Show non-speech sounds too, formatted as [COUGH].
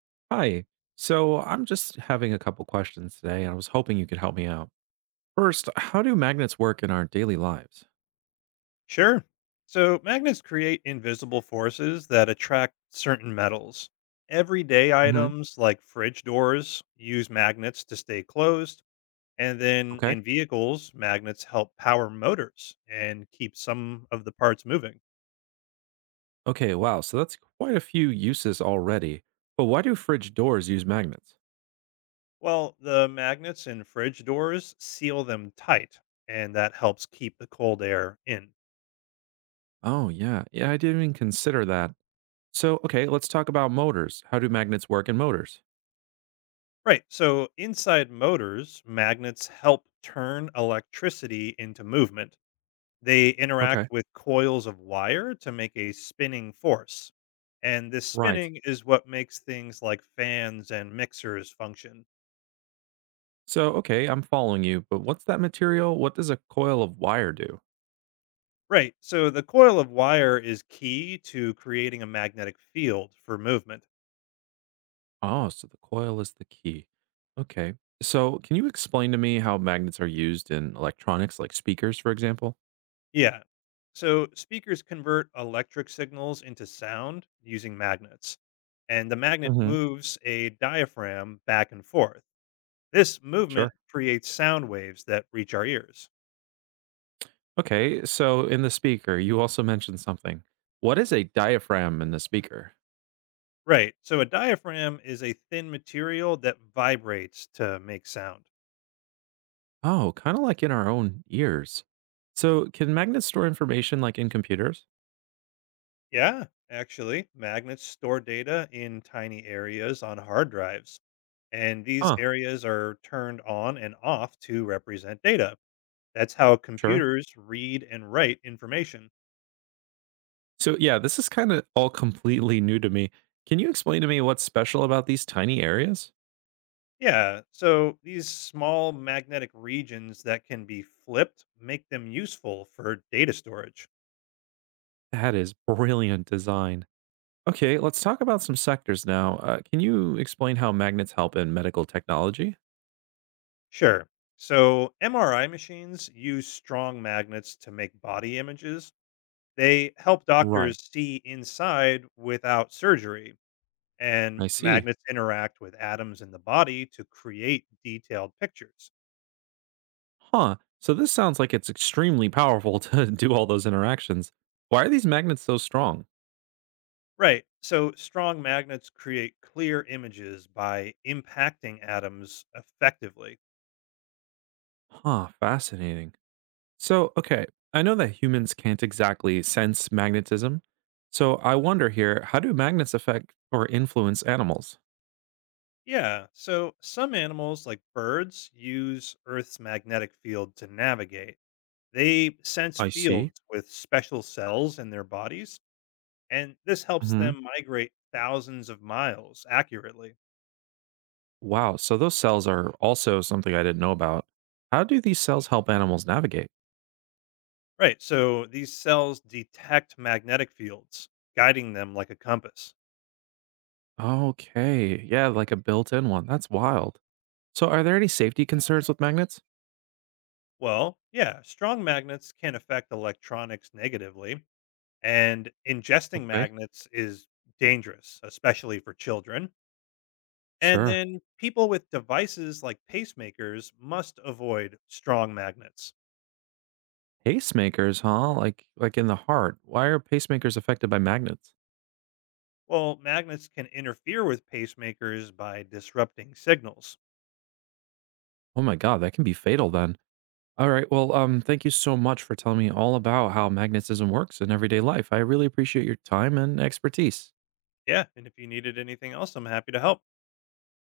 Hi. So I'm just having a couple questions today, and I was hoping you could help me out. First, how do magnets work in our daily lives? Sure. So magnets create invisible forces that attract certain metals. Everyday Hmm. items like fridge doors use magnets to stay closed. And then Okay. in vehicles, magnets help power motors and keep some of the parts moving. Okay. Wow. So that's quite a few uses already. But why do fridge doors use magnets? Well, the magnets in fridge doors seal them tight, and that helps keep the cold air in. Oh, yeah. Yeah. I didn't even consider that. So, okay. Let's talk about motors. How do magnets work in motors? Right. So inside motors, magnets help turn electricity into movement. They interact Okay. with coils of wire to make a spinning force. And this Right. spinning is what makes things like fans and mixers function. So, okay. I'm following you, but what's that material? What does a coil of wire do? Right. So the coil of wire is key to creating a magnetic field for movement. Oh, so the coil is the key. Okay. So, can you explain to me how magnets are used in electronics, like speakers, for example? Yeah. So speakers convert electric signals into sound using magnets. And the magnet Hmm. moves a diaphragm back and forth. This movement Sure. creates sound waves that reach our ears. Okay. So, in the speaker, you also mentioned something. What is a diaphragm in the speaker? Right. So a diaphragm is a thin material that vibrates to make sound. Oh, kind of like in our own ears. So, can magnets store information like in computers? Yeah, actually, magnets store data in tiny areas on hard drives, and these Huh. areas are turned on and off to represent data. That's how Sure. computers read and write information. So, yeah, this is kind of all completely new to me. Can you explain to me what's special about these tiny areas? Yeah, so these small magnetic regions that can be flipped make them useful for data storage. That is brilliant design. Okay, let's talk about some sectors now. Can you explain how magnets help in medical technology? Sure. So, MRI machines use strong magnets to make body images. They help Right. doctors see inside without surgery, and I see. magnets interact with atoms in the body to create detailed pictures. Huh. So this sounds like it's extremely powerful to [LAUGHS] do all those interactions. Why are these magnets so strong? Right. So, strong magnets create clear images by impacting atoms effectively. Huh, fascinating. So, okay, I know that humans can't exactly sense magnetism. So I wonder here, how do magnets affect or influence animals? Yeah. So, some animals, like birds, use Earth's magnetic field to navigate. They sense I see. fields with special cells in their bodies, and this helps Hmm. them migrate thousands of miles accurately. Wow, so those cells are also something I didn't know about. How do these cells help animals navigate? Right, so these cells detect magnetic fields, guiding them like a compass. Okay. Yeah, like a built-in one. That's wild. So are there any safety concerns with magnets? Well, yeah, strong magnets can affect electronics negatively, and ingesting Okay. magnets is dangerous, especially for children. And Sure. then people with devices like pacemakers must avoid strong magnets. Pacemakers, huh? Like in the heart. Why are pacemakers affected by magnets? Well, magnets can interfere with pacemakers by disrupting signals. Oh my god, that can be fatal then. All right. Well, thank you so much for telling me all about how magnetism works in everyday life. I really appreciate your time and expertise. Yeah, and if you needed anything else, I'm happy to help.